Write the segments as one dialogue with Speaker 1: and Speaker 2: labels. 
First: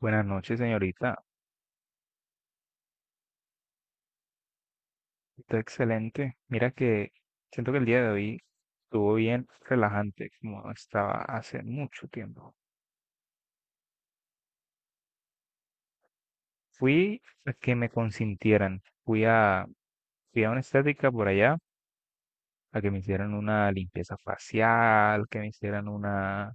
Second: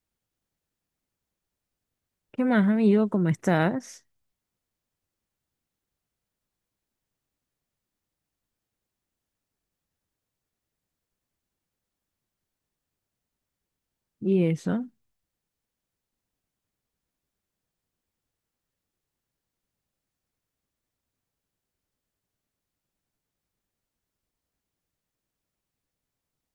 Speaker 1: Buenas noches, señorita.
Speaker 2: ¿Qué más, amigo? ¿Cómo estás?
Speaker 1: Está excelente. Mira que siento que el día de hoy estuvo bien relajante, como no estaba hace mucho tiempo.
Speaker 2: Y eso.
Speaker 1: Fui a que me consintieran. Fui a una estética por allá, a que me hicieran una limpieza facial, que me hicieran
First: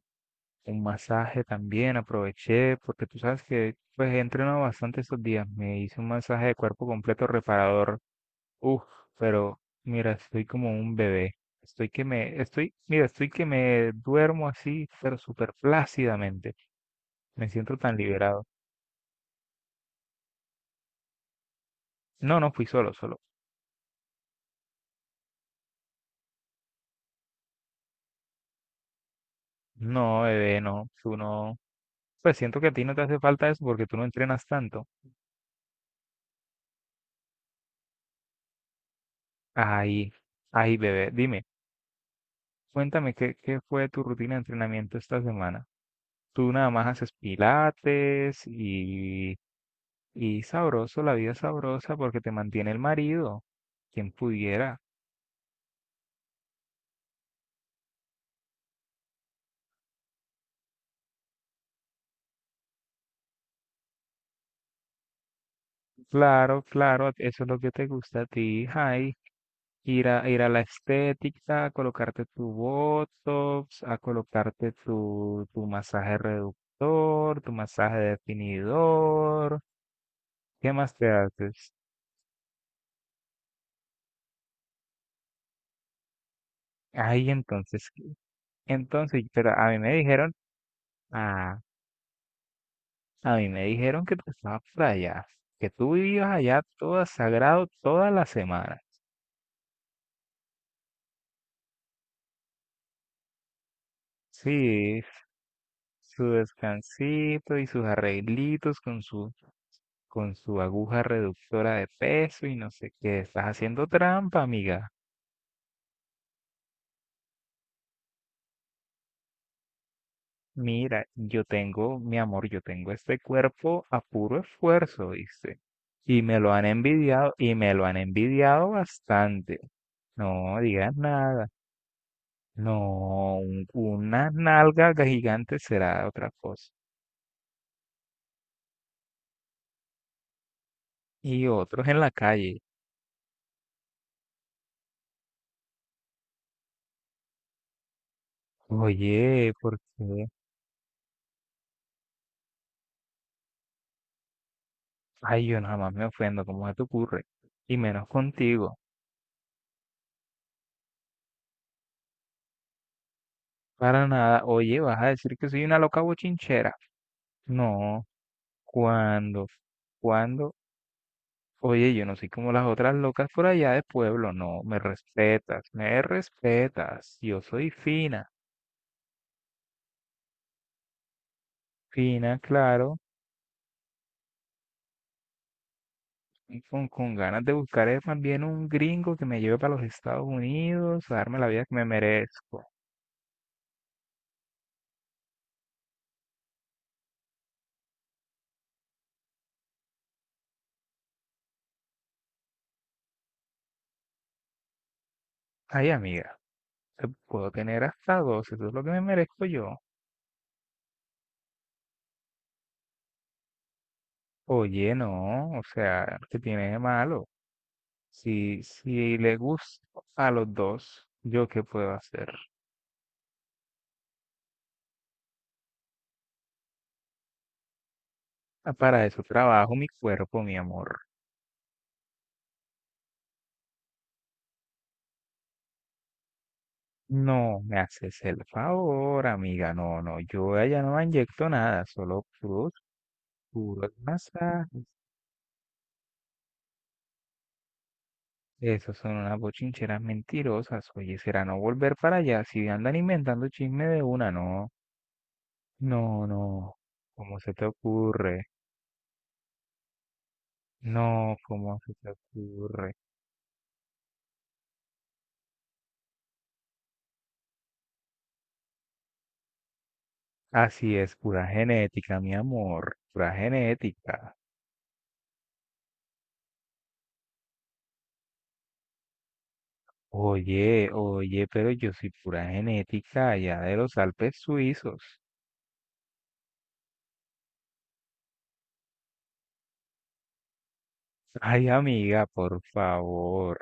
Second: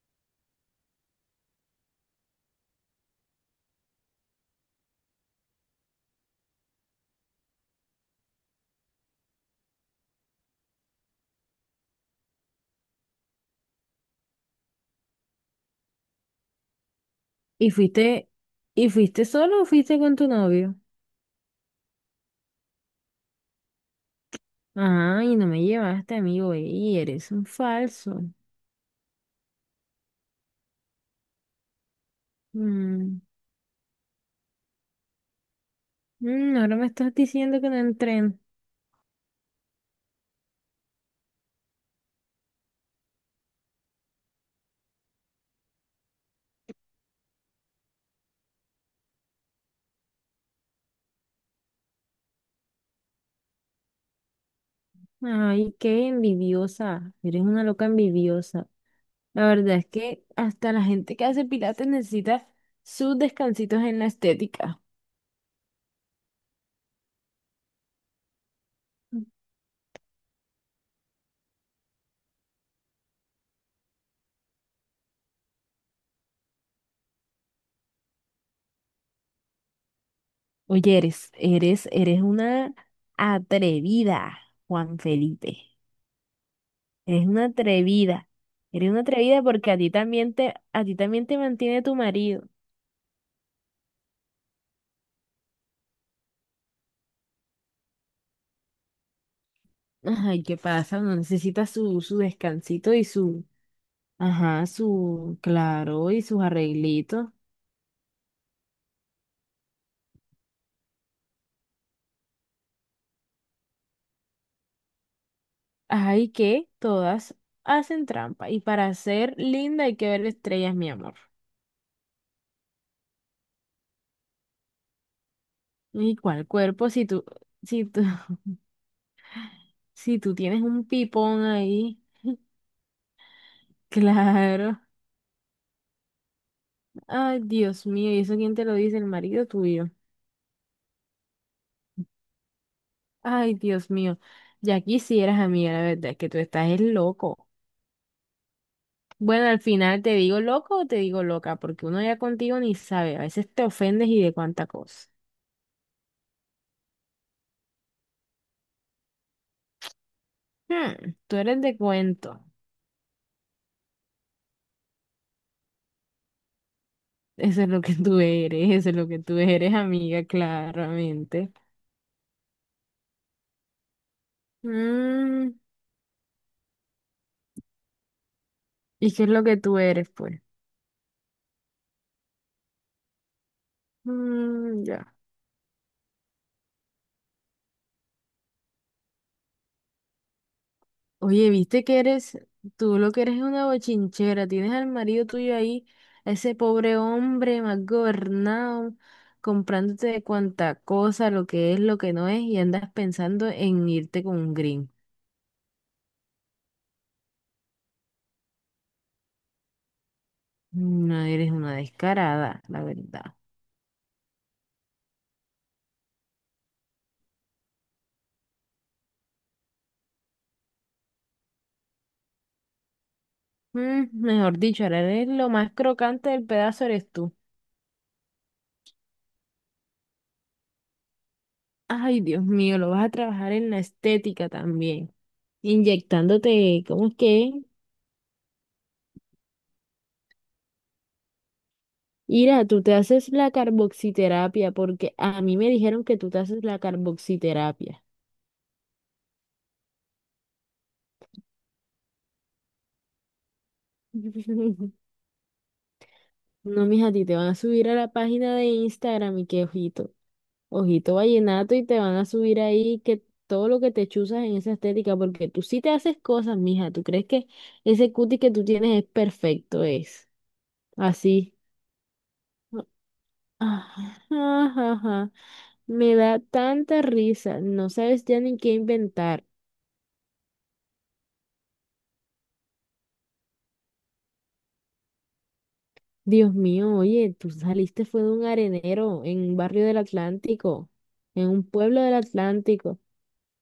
Speaker 1: un masaje también. Aproveché, porque tú sabes que pues he entrenado bastante estos días. Me hice un masaje de cuerpo completo reparador. Uf, pero mira, estoy como un bebé. Estoy que me, estoy, mira, estoy que me duermo así, pero súper plácidamente. Me
Speaker 2: ¿Y
Speaker 1: siento tan
Speaker 2: fuiste,
Speaker 1: liberado.
Speaker 2: y fuiste solo o fuiste con tu novio?
Speaker 1: No, no fui solo, solo.
Speaker 2: Ah, y no me llevaste, amigo, y eres un falso.
Speaker 1: No, bebé, no, tú no. Pues siento que a ti no te hace
Speaker 2: Mm,
Speaker 1: falta eso porque tú no entrenas tanto.
Speaker 2: ahora me estás diciendo que no entren.
Speaker 1: Ay, ay, bebé, dime, cuéntame qué fue tu rutina de entrenamiento esta semana. Tú nada más haces pilates y sabroso, la vida es sabrosa porque te mantiene el marido. Quien pudiera.
Speaker 2: Ay, qué envidiosa. Eres una loca envidiosa. La verdad es que hasta la gente que hace pilates necesita sus descansitos en la estética.
Speaker 1: Claro, claro, eso es lo que te gusta a ti, Jai. Ir a la estética, a colocarte tu Botox, a colocarte tu masaje reductor, tu masaje definidor. ¿Qué más
Speaker 2: Oye,
Speaker 1: te
Speaker 2: eres,
Speaker 1: haces?
Speaker 2: eres, eres una atrevida, Juan Felipe. Eres
Speaker 1: Ay,
Speaker 2: una
Speaker 1: entonces, ¿qué?
Speaker 2: atrevida. Eres una
Speaker 1: Entonces,
Speaker 2: atrevida
Speaker 1: pero a
Speaker 2: porque a
Speaker 1: mí
Speaker 2: ti
Speaker 1: me dijeron,
Speaker 2: también te, a ti también te
Speaker 1: ah,
Speaker 2: mantiene tu marido.
Speaker 1: a mí me dijeron que tú estabas por allá, que tú vivías allá todo sagrado toda la semana.
Speaker 2: Ay, ¿qué pasa? Uno necesita su descansito y su, ajá,
Speaker 1: Sí,
Speaker 2: su, claro, y
Speaker 1: su
Speaker 2: sus arreglitos.
Speaker 1: descansito y sus arreglitos con su aguja reductora de peso y no sé qué. Estás haciendo trampa, amiga.
Speaker 2: Ay, que todas hacen trampa. Y para ser linda hay que ver estrellas, mi
Speaker 1: Mira,
Speaker 2: amor.
Speaker 1: yo tengo, mi amor, yo tengo este cuerpo a puro esfuerzo, dice.
Speaker 2: ¿Y
Speaker 1: Y me
Speaker 2: cuál
Speaker 1: lo han
Speaker 2: cuerpo si tú,
Speaker 1: envidiado, y me lo
Speaker 2: si
Speaker 1: han
Speaker 2: tú,
Speaker 1: envidiado bastante.
Speaker 2: si tú
Speaker 1: No
Speaker 2: tienes un
Speaker 1: digas
Speaker 2: pipón
Speaker 1: nada.
Speaker 2: ahí?
Speaker 1: No, una
Speaker 2: Claro.
Speaker 1: nalga gigante será otra cosa.
Speaker 2: Ay, Dios mío, ¿y eso quién te lo dice? El marido tuyo.
Speaker 1: Y otros en la calle.
Speaker 2: Ay, Dios mío, ya quisieras, amiga, la verdad es que tú estás es loco. Bueno,
Speaker 1: Oye,
Speaker 2: al
Speaker 1: ¿por
Speaker 2: final te
Speaker 1: qué?
Speaker 2: digo loco o te digo loca, porque uno ya contigo ni sabe, a veces te ofendes y de cuánta cosa.
Speaker 1: Ay, yo nada más me ofendo, ¿cómo se te ocurre? Y menos contigo.
Speaker 2: Tú eres de cuento,
Speaker 1: Para nada. Oye, ¿vas a decir que soy una loca bochinchera?
Speaker 2: eso es lo que
Speaker 1: No,
Speaker 2: tú eres, eso es lo que tú
Speaker 1: ¿cuándo?
Speaker 2: eres, amiga,
Speaker 1: ¿Cuándo?
Speaker 2: claramente.
Speaker 1: Oye, yo no soy como las otras locas por allá de pueblo. No, me
Speaker 2: Mm,
Speaker 1: respetas, me respetas. Yo soy fina,
Speaker 2: ¿y qué es lo que tú eres, pues?
Speaker 1: fina, claro.
Speaker 2: Mm, ya.
Speaker 1: Y con ganas de buscar más bien un gringo que me lleve para los Estados Unidos, a darme la
Speaker 2: Oye,
Speaker 1: vida que
Speaker 2: viste
Speaker 1: me
Speaker 2: que eres,
Speaker 1: merezco.
Speaker 2: tú lo que eres es una bochinchera, tienes al marido tuyo ahí, a ese pobre hombre mal gobernado, comprándote de cuanta cosa, lo que es, lo que no es, y andas pensando en irte con un green.
Speaker 1: Ay, amiga, te puedo tener hasta dos, eso es lo que me merezco yo.
Speaker 2: No eres una descarada, la verdad.
Speaker 1: Oye, no, o sea, ¿qué tiene de malo? Si le gusta a los dos, ¿yo qué puedo hacer?
Speaker 2: Mm, mejor dicho, ahora eres lo más crocante del pedazo eres tú.
Speaker 1: Ah, para eso trabajo mi cuerpo, mi amor.
Speaker 2: Ay, Dios mío, lo vas a trabajar en la estética también, inyectándote, ¿cómo es que?
Speaker 1: No
Speaker 2: ¿Es?
Speaker 1: me haces el favor, amiga. No, no, yo allá no inyecto nada, solo
Speaker 2: Ira, tú te haces la
Speaker 1: puros
Speaker 2: carboxiterapia
Speaker 1: masajes.
Speaker 2: porque a mí me dijeron que tú te haces la carboxiterapia.
Speaker 1: Esos son unas bochincheras mentirosas. Oye, será no volver para allá si andan inventando chisme de una, no. No, no.
Speaker 2: No, mija, a ti te
Speaker 1: ¿Cómo
Speaker 2: van
Speaker 1: se
Speaker 2: a
Speaker 1: te
Speaker 2: subir a la
Speaker 1: ocurre?
Speaker 2: página de Instagram y que ojito, ojito
Speaker 1: No,
Speaker 2: vallenato
Speaker 1: ¿cómo
Speaker 2: y
Speaker 1: se
Speaker 2: te
Speaker 1: te
Speaker 2: van a subir
Speaker 1: ocurre?
Speaker 2: ahí que todo lo que te chuzas en esa estética porque tú sí te haces cosas, mija. ¿Tú crees que ese cuti que tú tienes es perfecto? Es
Speaker 1: Así es, pura
Speaker 2: así.
Speaker 1: genética, mi amor, pura
Speaker 2: Ah,
Speaker 1: genética.
Speaker 2: ajá, ajá. Me da tanta risa, no sabes ya ni qué inventar.
Speaker 1: Oye, pero yo soy pura genética allá de los Alpes suizos.
Speaker 2: Dios mío, oye, tú saliste fue de un arenero en un barrio del Atlántico, en un
Speaker 1: Ay,
Speaker 2: pueblo del
Speaker 1: amiga, por
Speaker 2: Atlántico.
Speaker 1: favor.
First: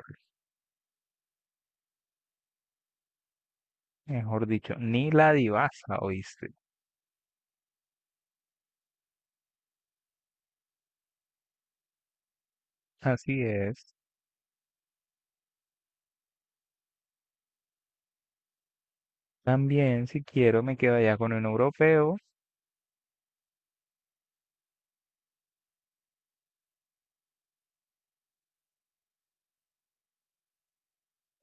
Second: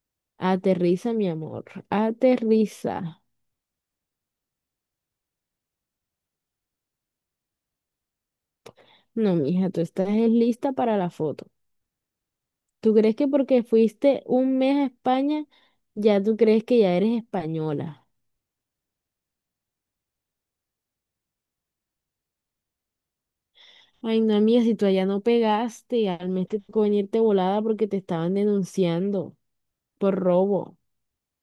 Speaker 2: Aterriza, mi amor, aterriza.
Speaker 1: Mejor dicho, ni la divasa, ¿oíste?
Speaker 2: No, mija, tú estás es lista para la foto. ¿Tú crees que
Speaker 1: Así
Speaker 2: porque
Speaker 1: es.
Speaker 2: fuiste un mes a España, ya tú crees que ya eres española?
Speaker 1: También, si quiero, me quedo allá con un europeo.
Speaker 2: Ay, no, amiga, si tú allá no pegaste, al mes te tocó venirte volada porque te estaban denunciando por robo.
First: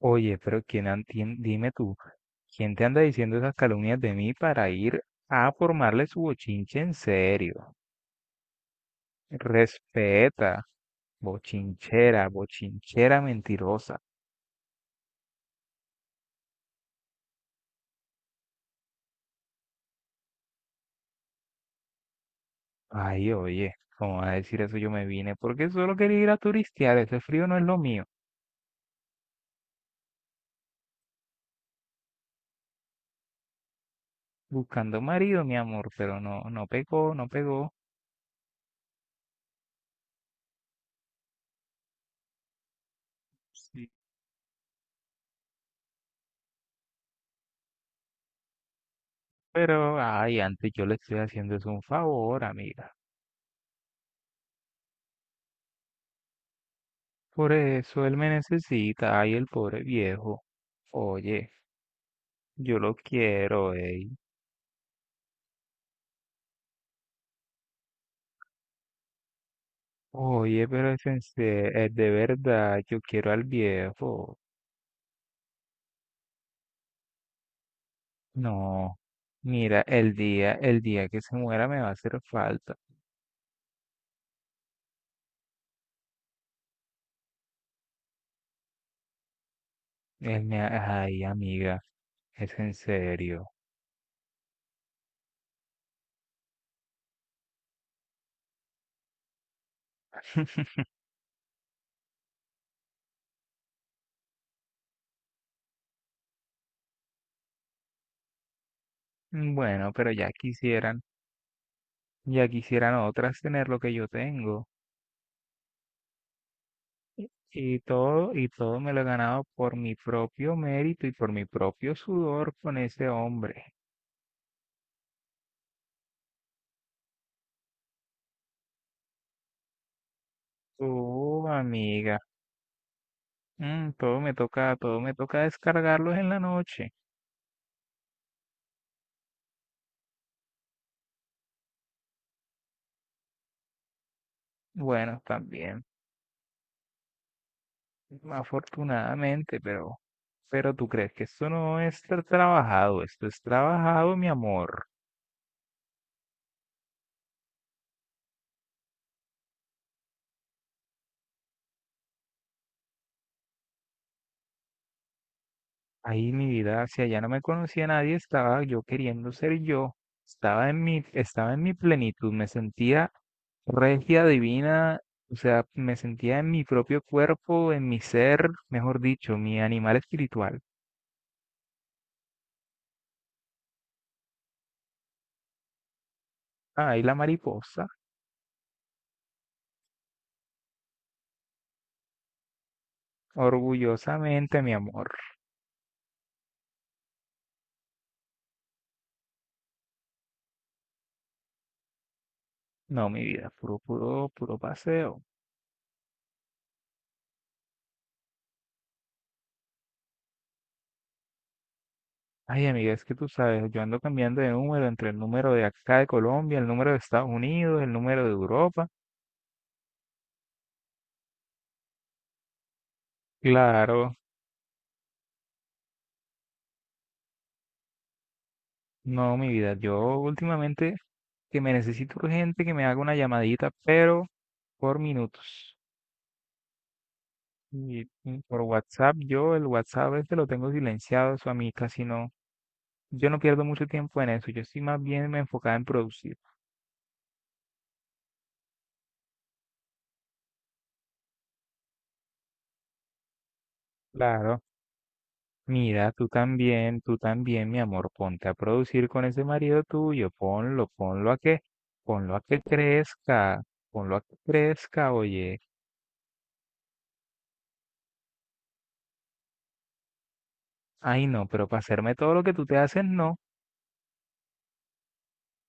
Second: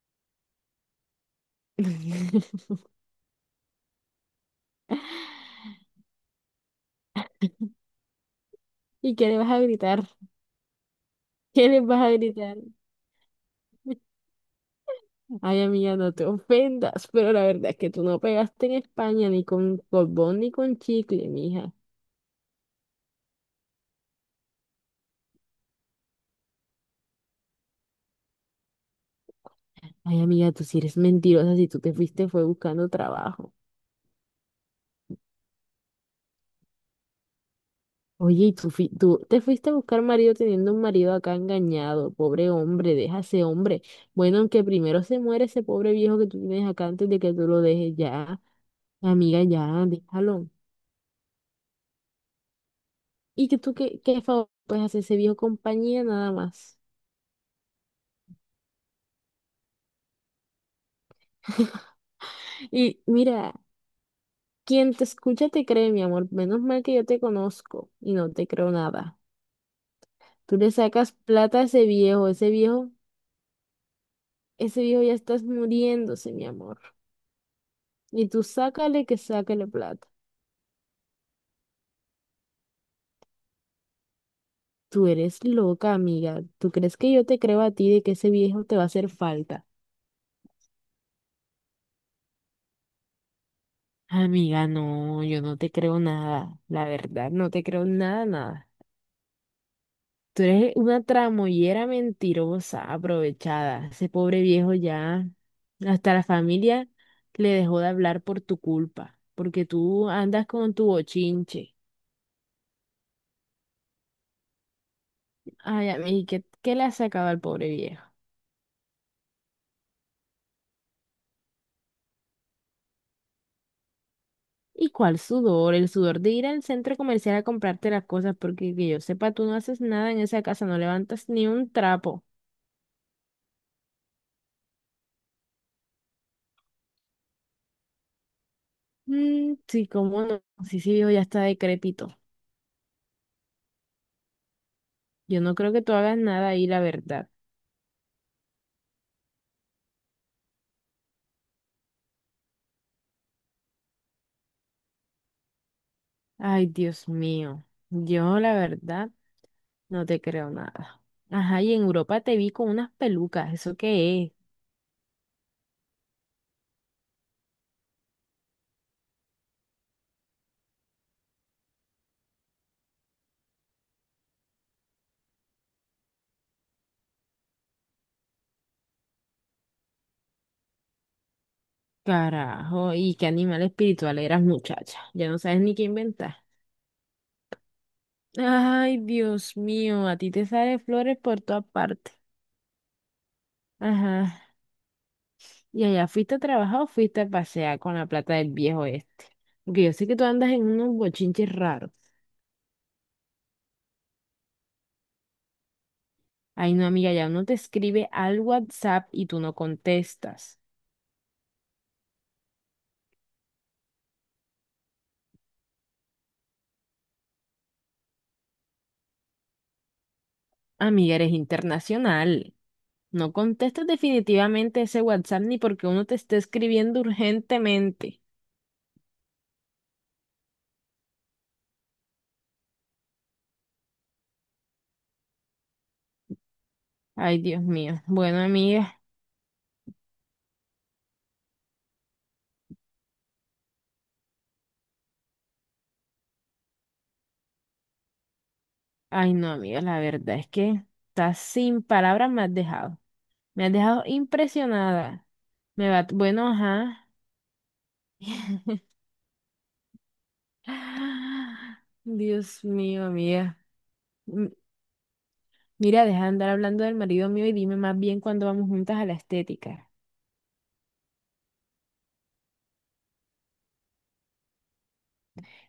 Speaker 1: Oye, pero dime tú, ¿quién te anda diciendo esas calumnias de mí para ir a formarle su bochinche en serio?
Speaker 2: ¿Y qué le vas a gritar?
Speaker 1: Respeta.
Speaker 2: ¿Qué les vas a
Speaker 1: Bochinchera,
Speaker 2: gritar?
Speaker 1: bochinchera mentirosa.
Speaker 2: Ay, amiga, no te ofendas, pero la verdad es que tú no pegaste en España ni con colbón ni con chicle, mija.
Speaker 1: Ay, oye, ¿cómo vas a decir eso? Yo me vine porque solo quería ir a turistear. Ese frío no es lo mío.
Speaker 2: Ay, amiga, tú sí eres mentirosa, si tú te fuiste fue buscando trabajo.
Speaker 1: Buscando marido, mi amor, pero no, no pegó, no pegó.
Speaker 2: Oye, y tú, tú te fuiste a buscar marido teniendo un marido acá engañado, pobre hombre, deja a ese hombre.
Speaker 1: Sí,
Speaker 2: Bueno, aunque primero se muere ese pobre viejo que tú tienes acá antes de que tú lo dejes ya, amiga, ya,
Speaker 1: pero, ay,
Speaker 2: déjalo.
Speaker 1: antes yo le estoy haciendo es un favor, amiga.
Speaker 2: ¿Y que tú qué, favor puedes hacer ese viejo compañía nada más?
Speaker 1: Por eso él me necesita, ay, el pobre viejo. Oye, yo lo
Speaker 2: Y mira.
Speaker 1: quiero, ey.
Speaker 2: Quien te escucha te cree, mi amor. Menos mal que yo te conozco y no te creo nada. Tú
Speaker 1: Oye,
Speaker 2: le
Speaker 1: pero
Speaker 2: sacas plata a ese
Speaker 1: es de
Speaker 2: viejo,
Speaker 1: verdad, yo quiero al viejo.
Speaker 2: ya estás muriéndose, mi amor. Y tú
Speaker 1: No,
Speaker 2: sácale que sácale
Speaker 1: mira,
Speaker 2: plata.
Speaker 1: el día que se muera me va a hacer falta.
Speaker 2: Tú eres loca, amiga. ¿Tú crees que yo te creo a ti de que ese viejo te va a hacer falta?
Speaker 1: Ay, amiga, es en serio.
Speaker 2: Amiga, no, yo no te creo nada. La verdad, no te creo nada, nada. Tú eres una tramoyera mentirosa, aprovechada. Ese pobre viejo ya, hasta la familia le dejó de hablar por tu culpa, porque
Speaker 1: Bueno,
Speaker 2: tú
Speaker 1: pero
Speaker 2: andas con tu bochinche.
Speaker 1: ya quisieran otras tener lo que yo tengo.
Speaker 2: Ay, a mí, ¿qué le has sacado al pobre viejo?
Speaker 1: Y todo me lo he ganado por mi propio mérito y por mi propio sudor con ese hombre.
Speaker 2: ¿Y cuál sudor? El sudor de ir al centro comercial a comprarte las cosas, porque que yo sepa, tú no haces nada en esa casa, no levantas
Speaker 1: Oh,
Speaker 2: ni un
Speaker 1: amiga,
Speaker 2: trapo.
Speaker 1: todo me toca descargarlos en la noche.
Speaker 2: Mm, sí, cómo no. Sí, sí, viejo, ya está decrépito.
Speaker 1: Bueno,
Speaker 2: Yo no creo que
Speaker 1: también.
Speaker 2: tú hagas nada ahí, la verdad.
Speaker 1: Afortunadamente, pero tú crees que esto no es trabajado, esto es trabajado, mi amor.
Speaker 2: Ay, Dios mío, yo la verdad no te creo nada. Ajá, y en Europa te vi con unas pelucas, ¿eso qué es?
Speaker 1: Ahí mi vida, si allá no me conocía nadie, estaba yo queriendo ser yo, estaba en mi plenitud, me sentía regia, divina, o sea, me sentía en mi propio cuerpo, en mi ser, mejor dicho, mi animal espiritual.
Speaker 2: Carajo, y qué animal espiritual eras, muchacha. Ya no sabes ni qué inventar.
Speaker 1: Ahí la mariposa,
Speaker 2: Ay, Dios mío, a ti te salen flores por todas partes. Ajá,
Speaker 1: orgullosamente, mi amor.
Speaker 2: y allá fuiste a trabajar o fuiste a pasear con la plata del viejo este. Porque yo sé que tú andas en unos bochinches raros.
Speaker 1: No, mi vida, puro, puro, puro paseo.
Speaker 2: Ay, no, amiga, ya uno te escribe al WhatsApp y tú no contestas.
Speaker 1: Ay, amiga, es que tú sabes, yo ando cambiando de número entre el número de acá de Colombia, el número de Estados Unidos, el número de Europa.
Speaker 2: Amiga, eres internacional. No contestas
Speaker 1: Claro,
Speaker 2: definitivamente ese WhatsApp ni porque uno te esté escribiendo urgentemente.
Speaker 1: no, mi vida, yo últimamente que me necesito urgente que me haga una llamadita, pero por minutos.
Speaker 2: Ay, Dios mío.
Speaker 1: Y
Speaker 2: Bueno,
Speaker 1: y por
Speaker 2: amiga.
Speaker 1: WhatsApp, yo el WhatsApp este lo tengo silenciado, eso a mí casi no. Yo no pierdo mucho tiempo en eso, yo estoy más bien me enfocada en producir.
Speaker 2: Ay, no, amiga, la verdad es que estás sin palabras, me has dejado. Me has dejado
Speaker 1: Claro.
Speaker 2: impresionada. Me va,
Speaker 1: Mira,
Speaker 2: bueno, ajá.
Speaker 1: tú también, mi amor, ponte a producir con ese marido tuyo, ponlo,
Speaker 2: Ah,
Speaker 1: ponlo a que
Speaker 2: Dios mío, amiga.
Speaker 1: crezca, ponlo a que
Speaker 2: M-
Speaker 1: crezca, oye.
Speaker 2: Mira, deja de andar hablando del marido mío y dime más bien cuándo vamos juntas a la estética.
Speaker 1: Ay, no, pero para hacerme todo lo que tú te haces, no.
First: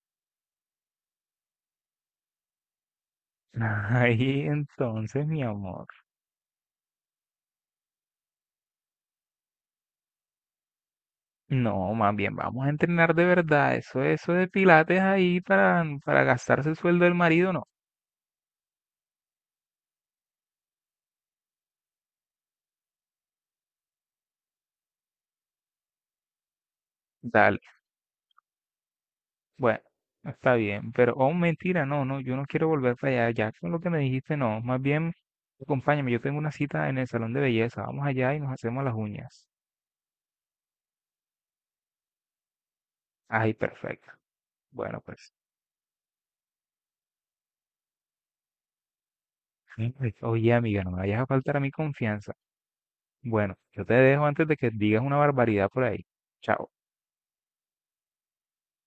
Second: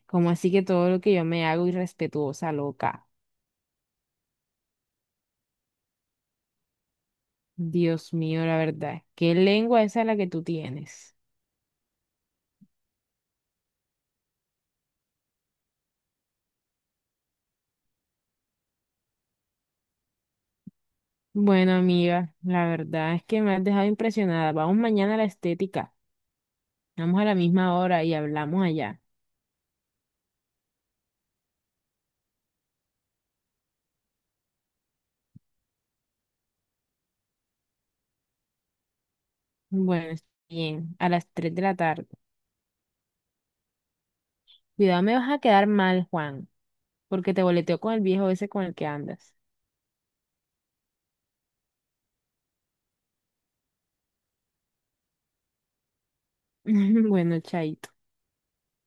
Speaker 2: Como así que todo lo que yo me hago irrespetuosa, loca.
Speaker 1: Ay, entonces, mi amor.
Speaker 2: Dios mío, la verdad. ¿Qué lengua esa la que tú tienes?
Speaker 1: No, más bien, vamos a entrenar de verdad. Eso de pilates ahí para gastarse el sueldo del marido, no.
Speaker 2: Bueno, amiga, la verdad es que me has dejado impresionada. Vamos mañana a la estética. Vamos a la
Speaker 1: Dale.
Speaker 2: misma hora y hablamos allá.
Speaker 1: Bueno, está bien, pero, oh, mentira, no, no, yo no quiero volver para allá, ya con lo que me dijiste, no, más bien, acompáñame, yo tengo una cita en el salón de belleza, vamos allá y nos hacemos las uñas.
Speaker 2: Bueno, está bien, a las 3 de la tarde.
Speaker 1: Ay, perfecto. Bueno,
Speaker 2: Cuidado, me vas
Speaker 1: pues,
Speaker 2: a quedar mal, Juan, porque te boleteo con el viejo ese con el que andas.
Speaker 1: ay, oye, amiga, no me vayas a faltar a mi confianza. Bueno, yo te dejo antes de que digas una barbaridad por ahí. Chao.
Speaker 2: Bueno, chaito.